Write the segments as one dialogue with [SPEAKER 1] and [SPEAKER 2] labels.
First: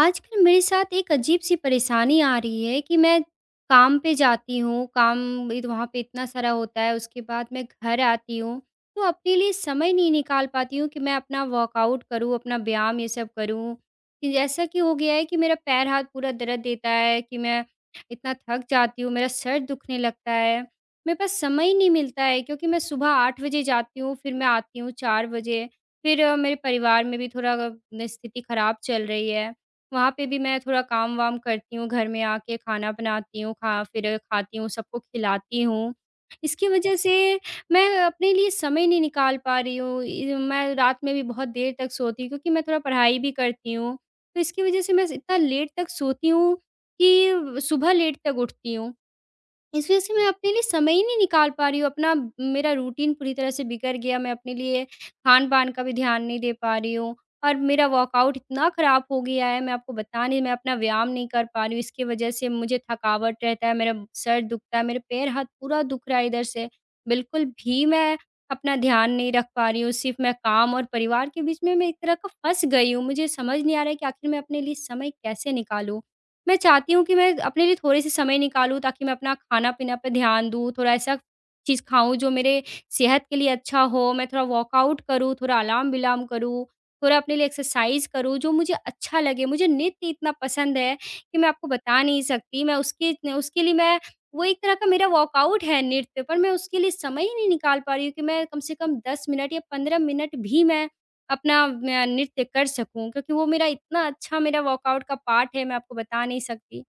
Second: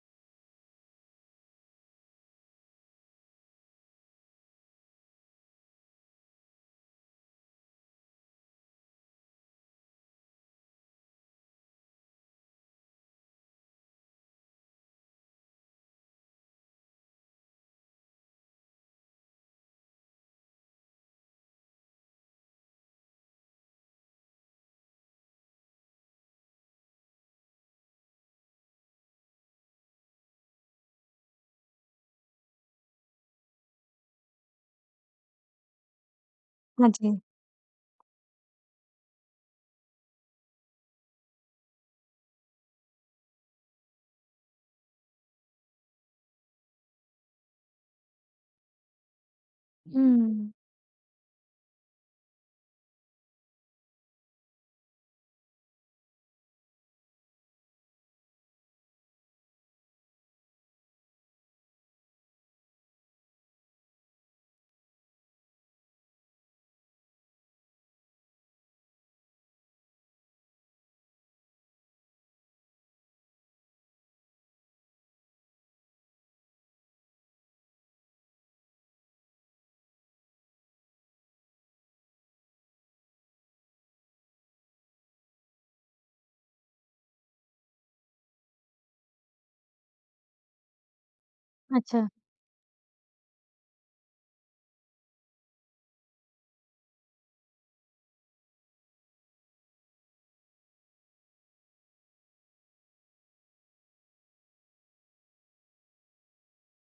[SPEAKER 1] आजकल मेरे साथ एक अजीब-सी परेशानी आ रही है कि मैं काम पे जाती हूँ, काम इत वहाँ पे इतना सारा होता है, उसके बाद मैं घर आती हूँ, तो अपने लिए समय नहीं निकाल पाती हूँ कि मैं अपना वर्कआउट करूँ, अपना व्यायाम ये सब करूँ। कि ऐसा कि हो गया है कि मेरा पैर-हाथ पूरा दर्द देता है कि मैं इतना थक जाती हूँ, मेरा सर दुखने लगता है। मेरे पास समय ही नहीं मिलता है क्योंकि मैं सुबह 8 बजे जाती हूँ, फिर मैं आती हूँ 4 बजे। फिर मेरे परिवार में भी थोड़ा स्थिति खराब चल रही है। वहाँ पे भी मैं थोड़ा काम-वाम करती हूँ, घर में आके खाना बनाती हूँ, खा फिर खाती हूँ, सबको खिलाती हूँ। इसकी
[SPEAKER 2] हाँ
[SPEAKER 1] वजह
[SPEAKER 2] जी।
[SPEAKER 1] से
[SPEAKER 2] हुँ।
[SPEAKER 1] मैं अपने लिए समय नहीं निकाल पा रही हूँ। इ मैं रात में भी बहुत देर तक सोती हूँ क्योंकि मैं थोड़ा पढ़ाई भी करती हूँ। तो इसकी वजह से मैं इतना लेट तक सोती हूँ कि सुबह लेट तक उठती हूँ। इस वजह से मैं अपने
[SPEAKER 2] हुँ।
[SPEAKER 1] लिए समय ही नहीं निकाल पा रही हूँ, अपना मेरा रूटीन पूरी तरह से बिगड़ गया, मैं अपने लिए खान-पान का भी ध्यान नहीं दे पा रही हूँ और मेरा वर्कआउट इतना ख़राब हो गया है, मैं आपको बता नहीं, मैं अपना व्यायाम नहीं कर पा रही हूँ, इसकी वजह से मुझे थकावट रहता है, मेरा सर दुखता है, मेरे पैर-हाथ पूरा दुख रहा है इधर से। बिल्कुल भी मैं अपना ध्यान नहीं रख पा रही हूँ, सिर्फ़ मैं काम और परिवार के बीच में मैं एक तरह का फँस गई हूँ, मुझे समझ नहीं आ रहा है कि आखिर मैं अपने लिए समय कैसे निकालूँ? मैं चाहती हूँ कि मैं अपने लिए थोड़े-से समय निकालूँ ताकि मैं अपना खाना-पीना पे ध्यान दूँ, थोड़ा ऐसा चीज़ खाऊँ जो मेरे सेहत के लिए अच्छा हो, मैं थोड़ा वर्कआउट करूँ, थोड़ा अलार्म-विलार्म करूँ, थोड़ा अपने लिए एक्सरसाइज करूँ, जो मुझे अच्छा लगे। मुझे नृत्य इतना पसंद है कि मैं आपको बता
[SPEAKER 2] अच्छा।
[SPEAKER 1] नहीं सकती। मैं उसके इतने उसके लिए मैं वो एक तरह का मेरा वर्कआउट है नृत्य, पर मैं उसके लिए समय ही नहीं निकाल पा रही हूँ कि मैं कम से कम 10 मिनट या 15 मिनट भी मैं अपना मैं नृत्य कर सकूँ, क्योंकि वो मेरा इतना अच्छा मेरा वर्कआउट का पार्ट है, मैं आपको बता नहीं सकती।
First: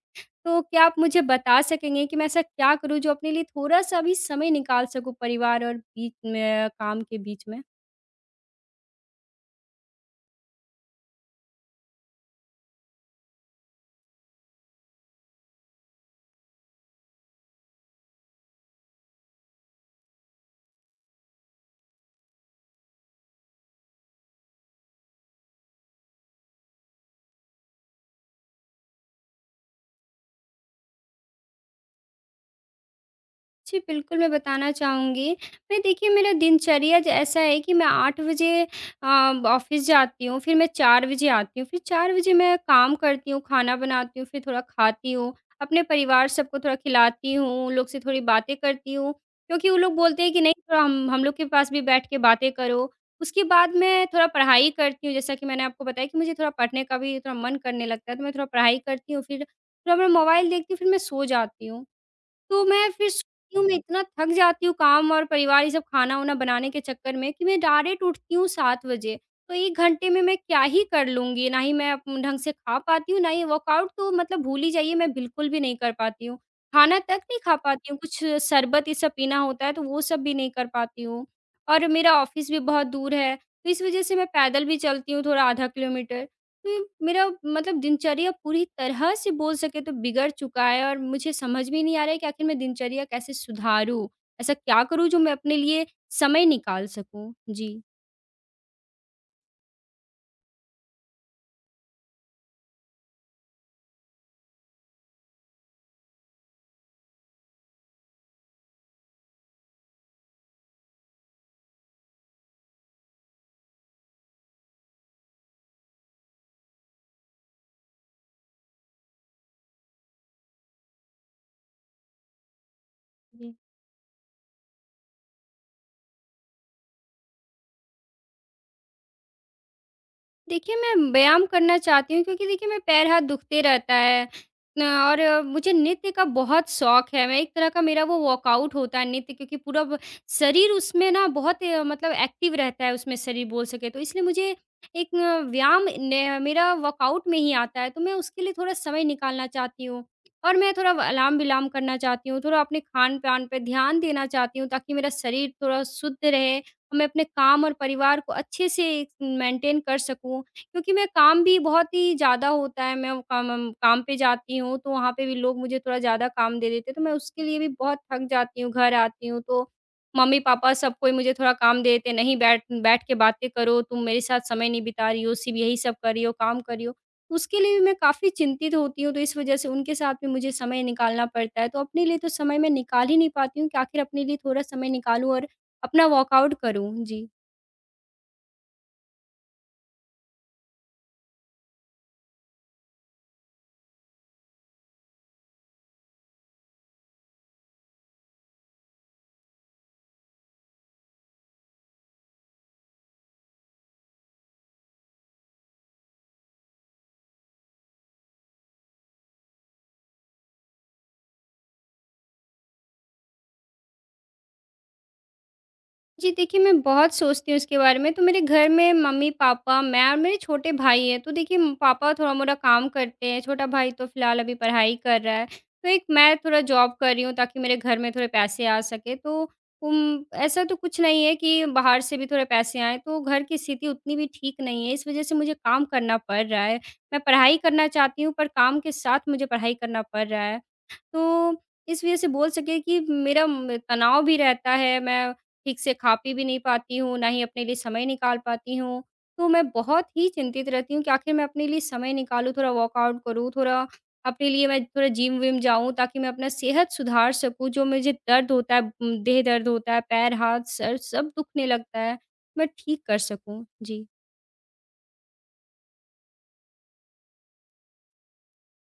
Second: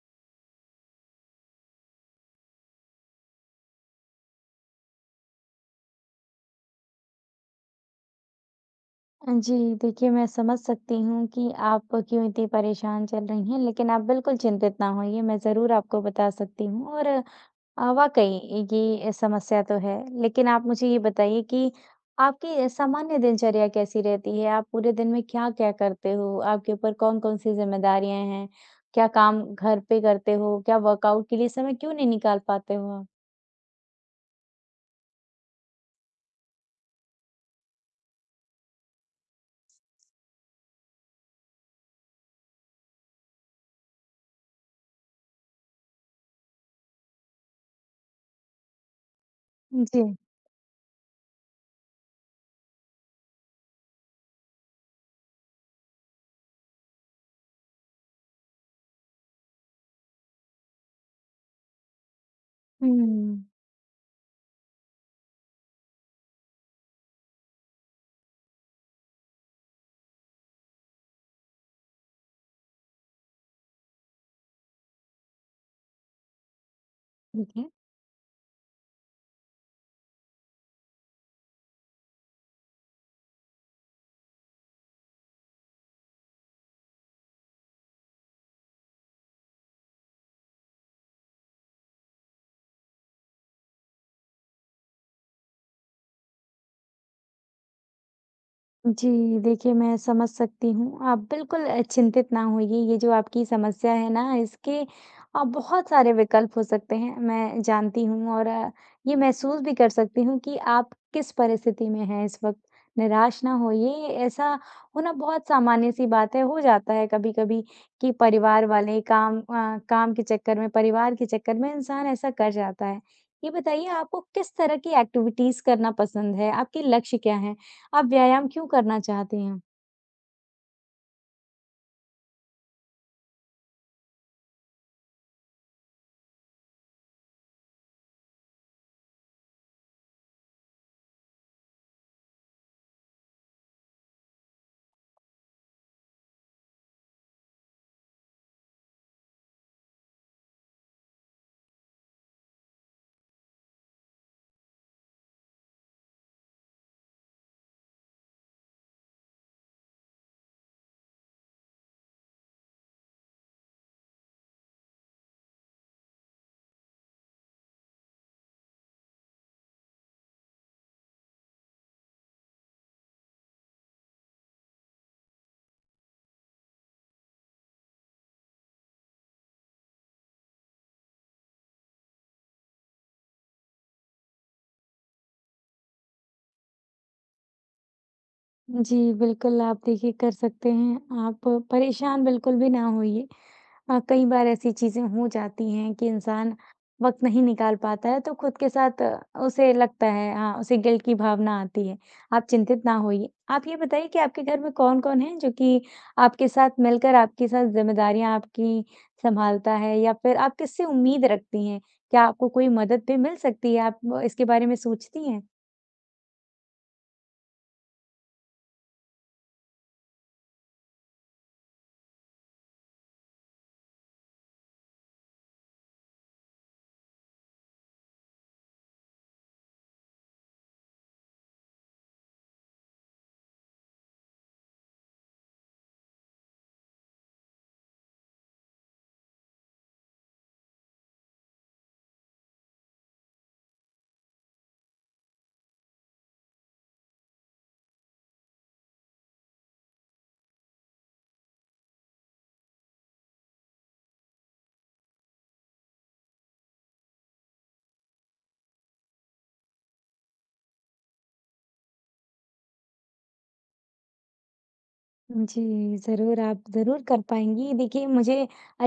[SPEAKER 1] तो क्या आप मुझे बता सकेंगे कि मैं ऐसा क्या करूँ जो अपने लिए थोड़ा-सा भी समय निकाल सकूँ, परिवार और बीच में काम के बीच में?
[SPEAKER 2] जी, देखिए मैं समझ सकती हूँ कि आप क्यों इतनी परेशान चल रही हैं, लेकिन आप बिल्कुल चिंतित ना होइए, मैं ज़रूर आपको बता सकती हूँ और वाक़ई ये समस्या तो है। लेकिन आप मुझे ये बताइए कि आपकी सामान्य दिनचर्या कैसी रहती है? आप पूरे दिन में क्या-क्या करते हो? आपके ऊपर कौन-कौन सी ज़िम्मेदारियाँ हैं? क्या काम घर पे करते हो? क्या वर्कआउट के लिए समय क्यों नहीं निकाल पाते हो आप?
[SPEAKER 1] जी, बिल्कुल, मैं बताना चाहूँगी। मैं देखिए, मेरा दिनचर्या ज ऐसा है कि मैं 8 बजे अ, ऑफ़िस जाती हूँ, फिर मैं 4 बजे आती हूँ, फिर 4 बजे मैं काम करती हूँ, खाना बनाती हूँ, फिर थोड़ा खाती हूँ, अपने परिवार सबको थोड़ा खिलाती हूँ, उन लोग से थोड़ी बातें करती हूँ, क्योंकि वो लोग
[SPEAKER 2] जी।
[SPEAKER 1] बोलते हैं कि नहीं, थोड़ा हम लोग के पास भी बैठ के बातें करो। उसके बाद मैं थोड़ा पढ़ाई करती हूँ, जैसा कि मैंने आपको बताया कि मुझे थोड़ा पढ़ने का भी थोड़ा मन करने लगता है, तो मैं थोड़ा पढ़ाई करती हूँ, फिर थोड़ा मैं मोबाइल देखती हूँ, फिर मैं सो जाती हूँ। तो मैं फिर
[SPEAKER 2] हुँ।
[SPEAKER 1] सोती हूँ, मैं इतना थक जाती हूँ काम और परिवार ये सब खाना-वाना बनाने के चक्कर में, कि मैं डायरेक्ट उठती हूँ 7 बजे। तो 1 घंटे में मैं क्या ही कर लूँगी? ना ही मैं अप ढंग से खा पाती हूँ, ना ही वर्कआउट, तो मतलब भूल ही जाइए, मैं बिल्कुल भी नहीं कर पाती हूँ। खाना तक नहीं खा
[SPEAKER 2] ठीक है।
[SPEAKER 1] पाती हूँ, कुछ शरबत ये सब पीना होता है, तो वो सब भी नहीं कर पाती हूँ। और मेरा ऑफ़िस भी बहुत दूर है, तो इस वज़ह से मैं पैदल भी चलती हूँ थोड़ा आधा किलोमीटर। कि मेरा मतलब, दिनचर्या पूरी तरह से बोल सके तो बिगड़ चुका है, और मुझे समझ में नहीं आ रहा है कि आखिर मैं दिनचर्या कैसे सुधारूँ? ऐसा क्या करूँ जो मैं अपने लिए समय निकाल सकूँ? जी।
[SPEAKER 2] जी, देखिए मैं समझ सकती हूँ। आप बिल्कुल चिंतित ना होइए, ये जो आपकी समस्या है ना इसके बहुत सारे विकल्प हो सकते हैं, मैं जानती हूँ और ये महसूस भी कर सकती हूँ कि आप किस परिस्थिति में हैं इस वक़्त। निराश ना होइए, ऐसा होना बहुत सामान्य-सी बात है, हो जाता है कभी-कभी कि परिवार वाले काम काम के चक्कर में, परिवार के चक्कर में इंसान ऐसा कर जाता है। ये बताइए आपको किस तरह की एक्टिविटीज़ करना पसंद है? आपके लक्ष्य क्या हैं? आप व्यायाम क्यों करना चाहते हैं?
[SPEAKER 1] देखिए, मैं व्यायाम करना चाहती हूँ क्योंकि देखिए मेरे पैर-हाथ दुखते रहता है न, और मुझे नृत्य का बहुत शौक है। मैं एक तरह का, मेरा वो वर्कआउट होता है नृत्य, क्योंकि पूरा ब शरीर उसमें ना बहुत मतलब एक्टिव रहता है उसमें, शरीर बोल सके तो, इसलिए मुझे एक व्यायाम न, मेरा वर्कआउट में ही आता है। तो मैं उसके लिए थोड़ा समय निकालना चाहती हूँ और मैं थोड़ा अलाम-विलाम करना चाहती हूँ, थोड़ा अपने खान-पान पे ध्यान देना चाहती हूँ, ताकि मेरा शरीर थोड़ा शुद्ध रहे, मैं अपने काम और परिवार को अच्छे से मेंटेन कर सकूँ। क्योंकि मैं काम भी बहुत ही ज़्यादा होता है, मैं वो काम पे जाती हूँ, तो वहाँ पे भी लोग मुझे थोड़ा ज़्यादा काम दे देते हैं, तो मैं उसके लिए भी बहुत थक जाती हूँ। घर आती हूँ तो मम्मी-पापा सब कोई मुझे थोड़ा काम दे देते हैं, "नहीं, बैठ बैठ के बातें करो, तुम मेरे साथ समय नहीं बिता रही हो, सिर्फ़ यही सब कर रही हो, काम कर रही हो।" तो उसके लिए भी मैं काफ़ी चिंतित होती हूँ, तो इस वज़ह से उनके साथ भी मुझे समय निकालना पड़ता है। तो अपने लिए तो समय मैं निकाल ही नहीं पाती हूँ कि आखिर अपने लिए थोड़ा समय निकालूँ और अपना वर्कआउट करूँ। जी।
[SPEAKER 2] जी, बिल्कुल आप देखिए कर सकते हैं। आप परेशान बिल्कुल भी ना होइए। कई बार ऐसी चीज़ें हो जाती हैं कि इंसान वक़्त नहीं निकाल पाता है, तो खुद के साथ उसे लगता है हाँ, उसे गिल्ट की भावना आती है। आप चिंतित ना होइए। आप ये बताइए कि आपके घर में कौन-कौन है जो कि आपके साथ मिलकर आपके साथ ज़िम्मेदारियाँ आपकी सँभालता है या फिर आप किससे उम्मीद रखती हैं? क्या आपको कोई मदद भी मिल सकती है? आप इसके बारे में सोचती हैं?
[SPEAKER 1] जी, देखिए मैं बहुत सोचती हूँ इसके बारे में, तो मेरे घर में मम्मी-पापा, मैं और मेरे छोटे भाई हैं। तो देखिए, म पापा थोड़ा-मोड़ा काम करते हैं, छोटा भाई तो फिलहाल अभी पढ़ाई कर रहा है। तो एक मैं थोड़ा जॉब कर रही हूँ ताकि मेरे घर में थोड़े पैसे आ सकें। तो ऐसा तो कुछ नहीं है कि बाहर से भी थोड़े पैसे आएँ, तो घर की स्थिति उतनी भी ठीक नहीं है, इस वज़ह से मुझे काम करना पड़ रहा है। मैं पढ़ाई करना चाहती हूँ, पर काम के साथ मुझे पढ़ाई करना पड़ रहा है। तो इस वज़ह से बोल सके कि मेरा म तनाव भी रहता है, मैं ठीक से खा पी भी नहीं पाती हूँ, ना ही अपने लिए समय निकाल पाती हूँ। तो मैं बहुत ही चिंतित रहती हूँ कि आखिर मैं अपने लिए समय निकालूँ, थोड़ा वर्कआउट करूँ, थोड़ा अपने लिए मैं थोड़ा जिम-विम जाऊँ, ताकि मैं अपना सेहत सुधार सकूँ। जो मुझे दर्द होता है, देह दर्द होता है, पैर, हाथ, सर सब दुखने लगता है, मैं ठीक कर सकूँ। जी।
[SPEAKER 2] जी, ज़रूर, आप ज़रूर कर पाएँगी। देखिए, मुझे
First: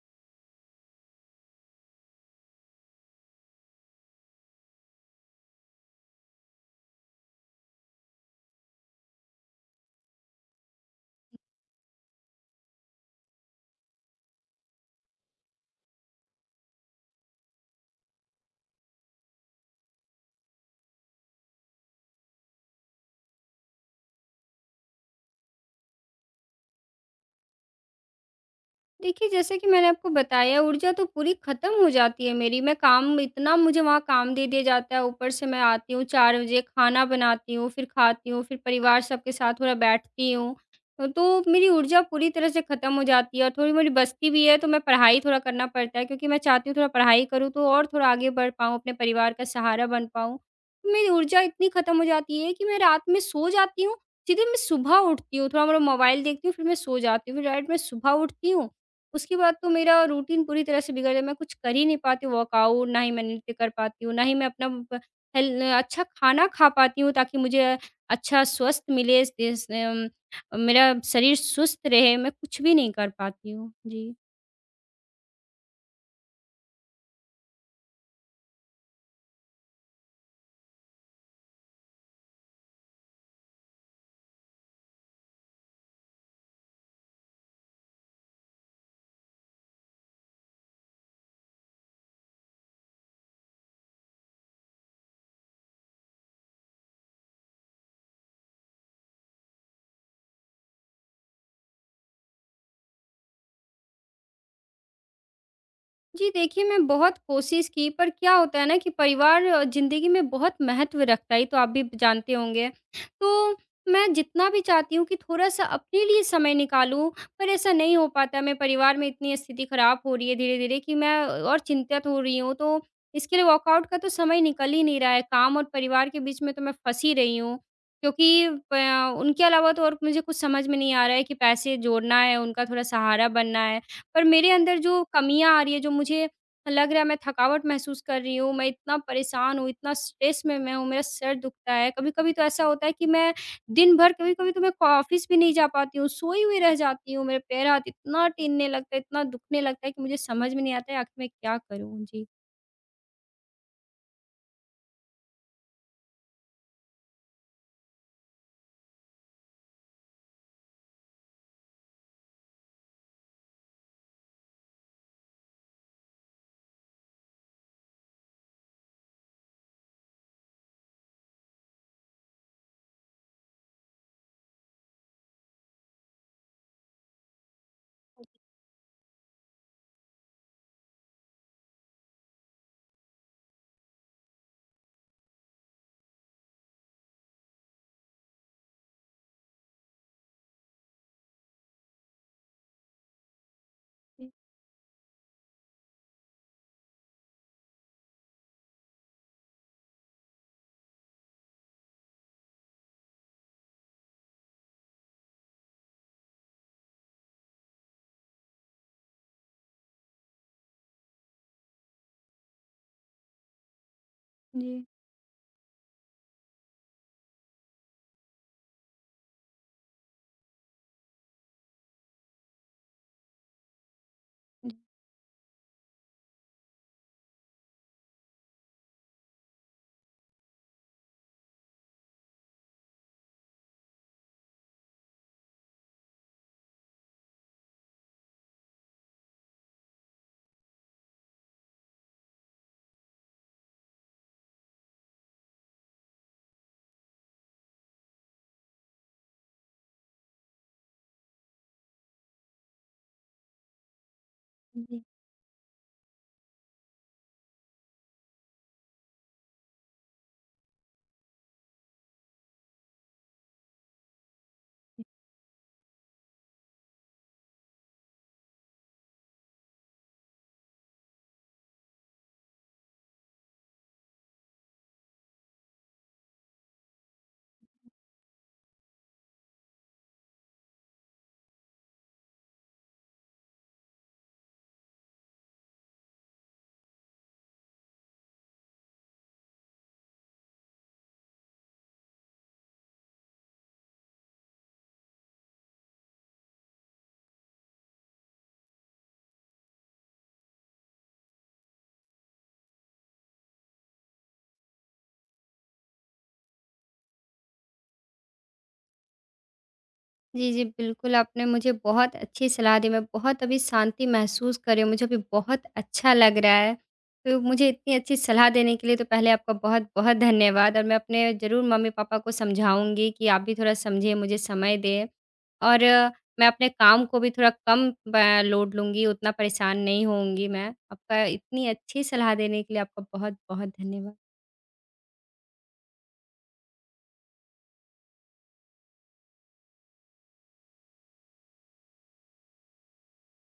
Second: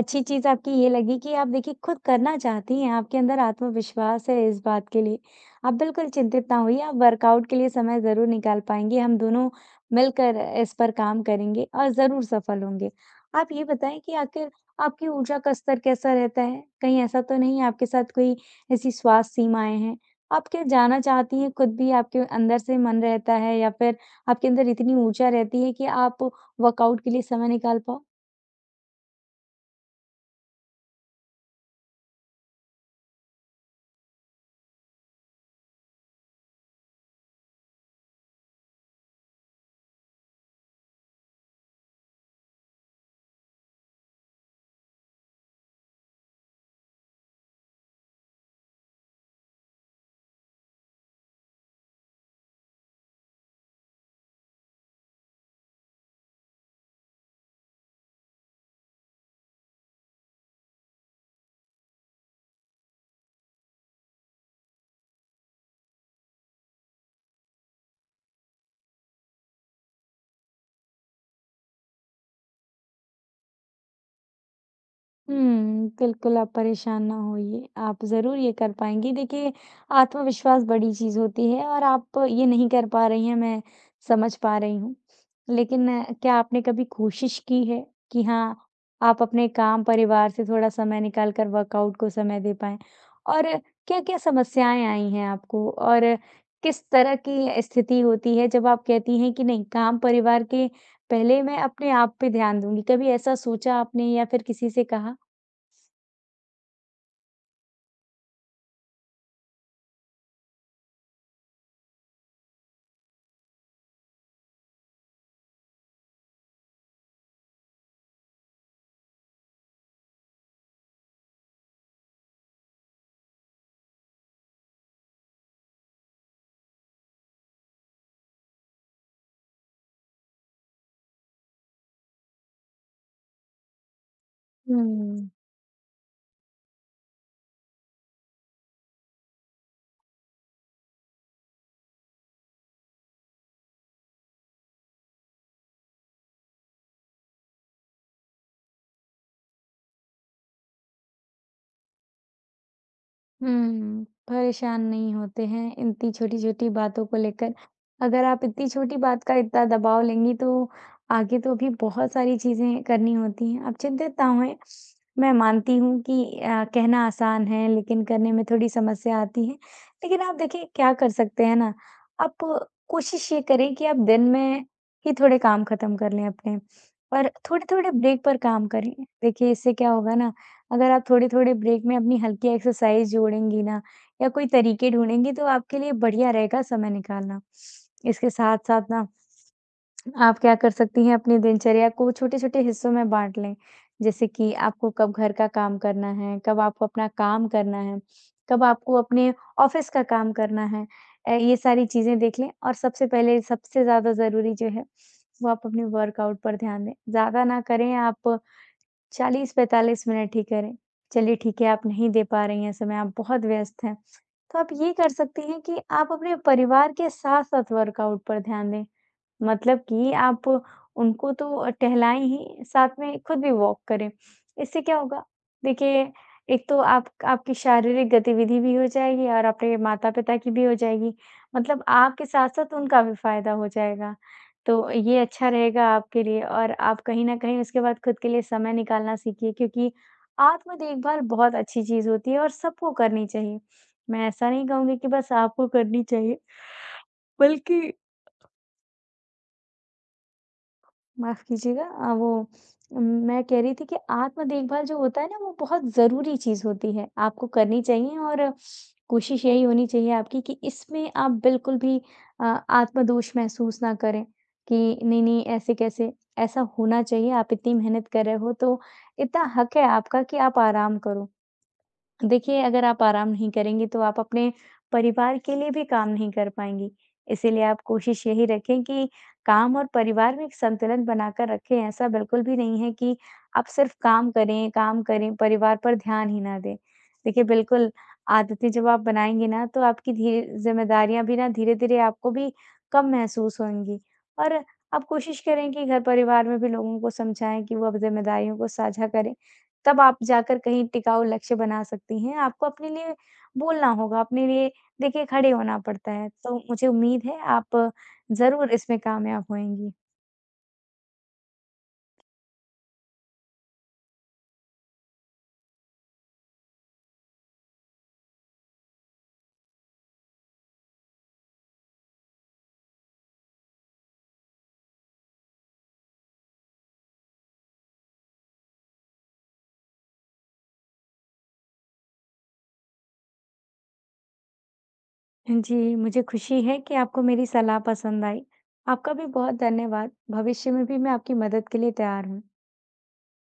[SPEAKER 2] अच्छी चीज़ आपकी ये लगी कि आप देखिए खुद करना चाहती हैं, आपके अंदर आत्मविश्वास है इस बात के लिए। आप बिल्कुल चिंतित ना होइए, आप वर्कआउट के लिए समय ज़रूर निकाल पाएँगी। हम दोनों मिलकर इस पर काम करेंगे और ज़रूर सफल होंगे। आप ये बताएँ कि आखिर आपकी ऊर्जा का स्तर कैसा रहता है? कहीं ऐसा तो नहीं है आपके साथ कोई ऐसी स्वास्थ्य सीमाएँ हैं? आप क्या जाना चाहती हैं खुद भी आपके अंदर से मन रहता है या फिर आपके अंदर इतनी ऊर्जा रहती है कि आप वर्कआउट के लिए समय निकाल पाओ?
[SPEAKER 1] देखिए, जैसे कि मैंने आपको बताया, ऊर्जा तो पूरी ख़त्म हो जाती है मेरी। मैं काम इतना, मुझे वहाँ काम दे दिया जाता है, ऊपर से मैं आती हूँ 4 बजे, खाना बनाती हूँ, फिर खाती हूँ, फिर परिवार सबके साथ थोड़ा बैठती हूँ। तो मेरी ऊर्जा पूरी तरह से ख़त्म हो जाती है, और थोड़ी मेरी बचती भी है तो मैं पढ़ाई थोड़ा, करना पड़ता है क्योंकि मैं चाहती हूँ थोड़ा पढ़ाई करूँ तो और थोड़ा आगे बढ़ पाऊँ, अपने परिवार का सहारा बन पाऊँ। तो मेरी ऊर्जा इतनी ख़त्म हो जाती है कि मैं रात में सो जाती हूँ, सीधे मैं सुबह उठती हूँ, थोड़ा-मोड़ा मोबाइल देखती हूँ, फिर मैं सो जाती हूँ। फिर राइट में सुबह उठती हूँ, उसके बाद तो मेरा रूटीन पूरी तरह से बिगड़ गया, मैं कुछ कर ही नहीं पाती हूँ, वर्कआउट, ना ही मैं नृत्य कर पाती हूँ, ना ही मैं अपना प हेल अच्छा खाना खा पाती हूँ, ताकि मुझे अच्छा स्वस्थ मिले, मेरा शरीर सुस्त रहे, मैं कुछ भी नहीं कर पाती हूँ। जी।
[SPEAKER 2] हुँ, बिल्कुल आप परेशान ना होइए, आप ज़रूर ये कर पाएँगी। देखिए, आत्मविश्वास बड़ी चीज़ होती है और आप ये नहीं कर पा रही हैं, मैं समझ पा रही हूँ। लेकिन क्या आपने कभी कोशिश की है कि हाँ, आप अपने काम, परिवार से थोड़ा समय निकाल कर वर्कआउट को समय दे पाएँ? और क्या-क्या समस्याएँ आई हैं आपको और किस तरह की स्थिति होती है जब आप कहती हैं कि नहीं, काम, परिवार के पहले मैं अपने आप पे ध्यान दूँगी? कभी ऐसा सोचा आपने या फिर किसी से कहा?
[SPEAKER 1] जी, देखिए मैं बहुत कोशिश की, पर क्या होता है ना कि परिवार ज़िंदगी में बहुत महत्व रखता है, ये तो आप भी जानते होंगे। तो मैं जितना भी चाहती हूँ कि थोड़ा-सा अपने लिए समय निकालूँ, पर ऐसा नहीं हो पाता। मैं परिवार में इतनी स्थिति ख़राब हो रही है धीरे-धीरे, कि मैं और चिंतित हो रही हूँ। तो इसके लिए वर्कआउट का तो समय निकल ही नहीं रहा है। काम और परिवार के बीच में तो मैं फँसी रही हूँ, क्योंकि प उनके अलावा तो और मुझे कुछ समझ में नहीं आ रहा है, कि पैसे जोड़ना है, उनका थोड़ा सहारा बनना है। पर मेरे अंदर जो
[SPEAKER 2] हुँ।
[SPEAKER 1] कमियाँ आ रही है, जो मुझे लग रहा है, मैं थकावट महसूस कर रही हूँ, मैं इतना परेशान हूँ, इतना स्ट्रेस में मैं हूँ, मेरा सर दुखता है। कभी-कभी तो ऐसा होता है कि मैं दिन भर, कभी-कभी तो मैं को ऑफ़िस भी नहीं जा पाती हूँ, सोई हुई रह जाती हूँ। मेरे पैर-हाथ इतना टीनने लगता है, इतना दुखने लगता है कि मुझे समझ में नहीं आता है आखिर मैं क्या करूँ? जी,
[SPEAKER 2] हुँ, परेशान नहीं होते हैं इतनी छोटी-छोटी बातों को लेकर। अगर आप इतनी छोटी बात का इतना दबाव लेंगी तो आगे तो भी बहुत सारी चीज़ें करनी होती हैं। आप चिंतित ना होएँ, मैं मानती हूँ कि कहना आसान है लेकिन करने में थोड़ी समस्या आती है। लेकिन आप देखिए क्या कर सकते हैं ना, आप कोशिश ये करें कि आप दिन में ही थोड़े काम खत्म कर लें अपने और थोड़े-थोड़े ब्रेक पर काम करें। देखिए इससे क्या होगा ना अगर आप थोड़े-थोड़े ब्रेक में अपनी हल्की एक्सरसाइज़ जोड़ेंगी ना या कोई तरीके ढूँढेंगी तो आपके लिए बढ़िया रहेगा समय निकालना। इसके साथ-साथ ना आप क्या कर सकती हैं अपनी दिनचर्या को छोटे-छोटे हिस्सों में बाँट लें। जैसे
[SPEAKER 1] जी,
[SPEAKER 2] कि आपको कब घर का काम करना है, कब आपको अपना काम करना है, कब आपको अपने ऑफ़िस का काम करना है। ये सारी चीज़ें देख लें और सबसे पहले सबसे ज़्यादा ज़रूरी जो है वो आप अपने वर्कआउट पर ध्यान दें। ज़्यादा ना करें आप 40-45 मिनट ही करें। चलिए ठीक है, आप नहीं दे पा रही हैं समय, आप बहुत व्यस्त हैं। तो आप
[SPEAKER 1] जी,
[SPEAKER 2] ये कर सकती हैं कि आप अपने परिवार के साथ-साथ वर्कआउट पर ध्यान दें। मतलब कि आप उनको तो टहलाएँ ही, साथ में खुद भी वॉक करें। इससे क्या होगा? देखिए, एक तो आप आपकी शारीरिक गतिविधि भी हो जाएगी और आपके माता-पिता की भी हो जाएगी। मतलब आपके साथ-साथ उनका भी फ़ायदा हो जाएगा। तो ये अच्छा रहेगा आपके लिए और आप कहीं न कहीं उसके बाद खुद के लिए समय निकालना सीखिए क्योंकि आत्म देखभाल बहुत अच्छी चीज़ होती है और सबको करनी चाहिए। मैं ऐसा नहीं कहूँगी कि बस आपको करनी चाहिए, बल्कि माफ़ कीजिएगा वो मैं कह रही थी कि आत्म
[SPEAKER 1] जी,
[SPEAKER 2] देखभाल जो
[SPEAKER 1] जी।
[SPEAKER 2] होता है ना, वो बहुत ज़रूरी चीज़ होती है। आपको करनी चाहिए और कोशिश यही होनी चाहिए आपकी कि इसमें आप बिल्कुल भी आत्मदोष महसूस ना करें कि नहीं-नहीं ऐसे कैसे? ऐसा होना चाहिए, आप इतनी मेहनत कर रहे हो, तो इतना हक है आपका कि आप आराम करो। देखिए, अगर आप आराम नहीं करेंगी, तो आप अपने परिवार के लिए भी काम नहीं कर पाएँगी। इसीलिए आप कोशिश यही रखें कि काम और परिवार में एक संतुलन बनाकर रखें। ऐसा बिल्कुल भी नहीं है कि आप सिर्फ़ काम करें, परिवार पर ध्यान ही ना दें। देखिए, बिल्कुल आदतें जब आप बनाएँगी ना, तो आपकी धीरे ज़िम्मेदारियाँ भी ना धीरे-धीरे आपको भी कम महसूस होंगी। और आप कोशिश करें कि घर परिवार में भी लोगों को समझाएँ कि वो अब ज़िम्मेदारियों को साझा करें। तब आप जाकर कहीं टिकाऊ लक्ष्य बना सकती हैं। आपको अपने लिए बोलना होगा, अपने लिए देखिए खड़े होना पड़ता है। तो मुझे उम्मीद है आप ज़रूर इसमें कामयाब होएँगी।
[SPEAKER 1] जी, जी, बिल्कुल, आपने मुझे बहुत अच्छी सलाह दी, मैं बहुत अभी शांति महसूस कर रही हूँ, मुझे अभी बहुत अच्छा लग रहा है। तो मुझे इतनी अच्छी सलाह देने के लिए तो पहले आपका बहुत-बहुत धन्यवाद, और मैं अपने ज़रूर मम्मी-पापा को समझाऊँगी कि आप भी थोड़ा समझें, मुझे समय दें। और मैं अपने काम को भी थोड़ा कम ब लोड लूँगी, उतना परेशान नहीं होऊँगी मैं। आपका इतनी अच्छी सलाह देने के लिए आपका बहुत-बहुत धन्यवाद।
[SPEAKER 2] जी, मुझे खुशी है कि आपको मेरी सलाह पसंद आई। आपका भी बहुत धन्यवाद। भविष्य में भी मैं आपकी मदद के लिए तैयार हूँ।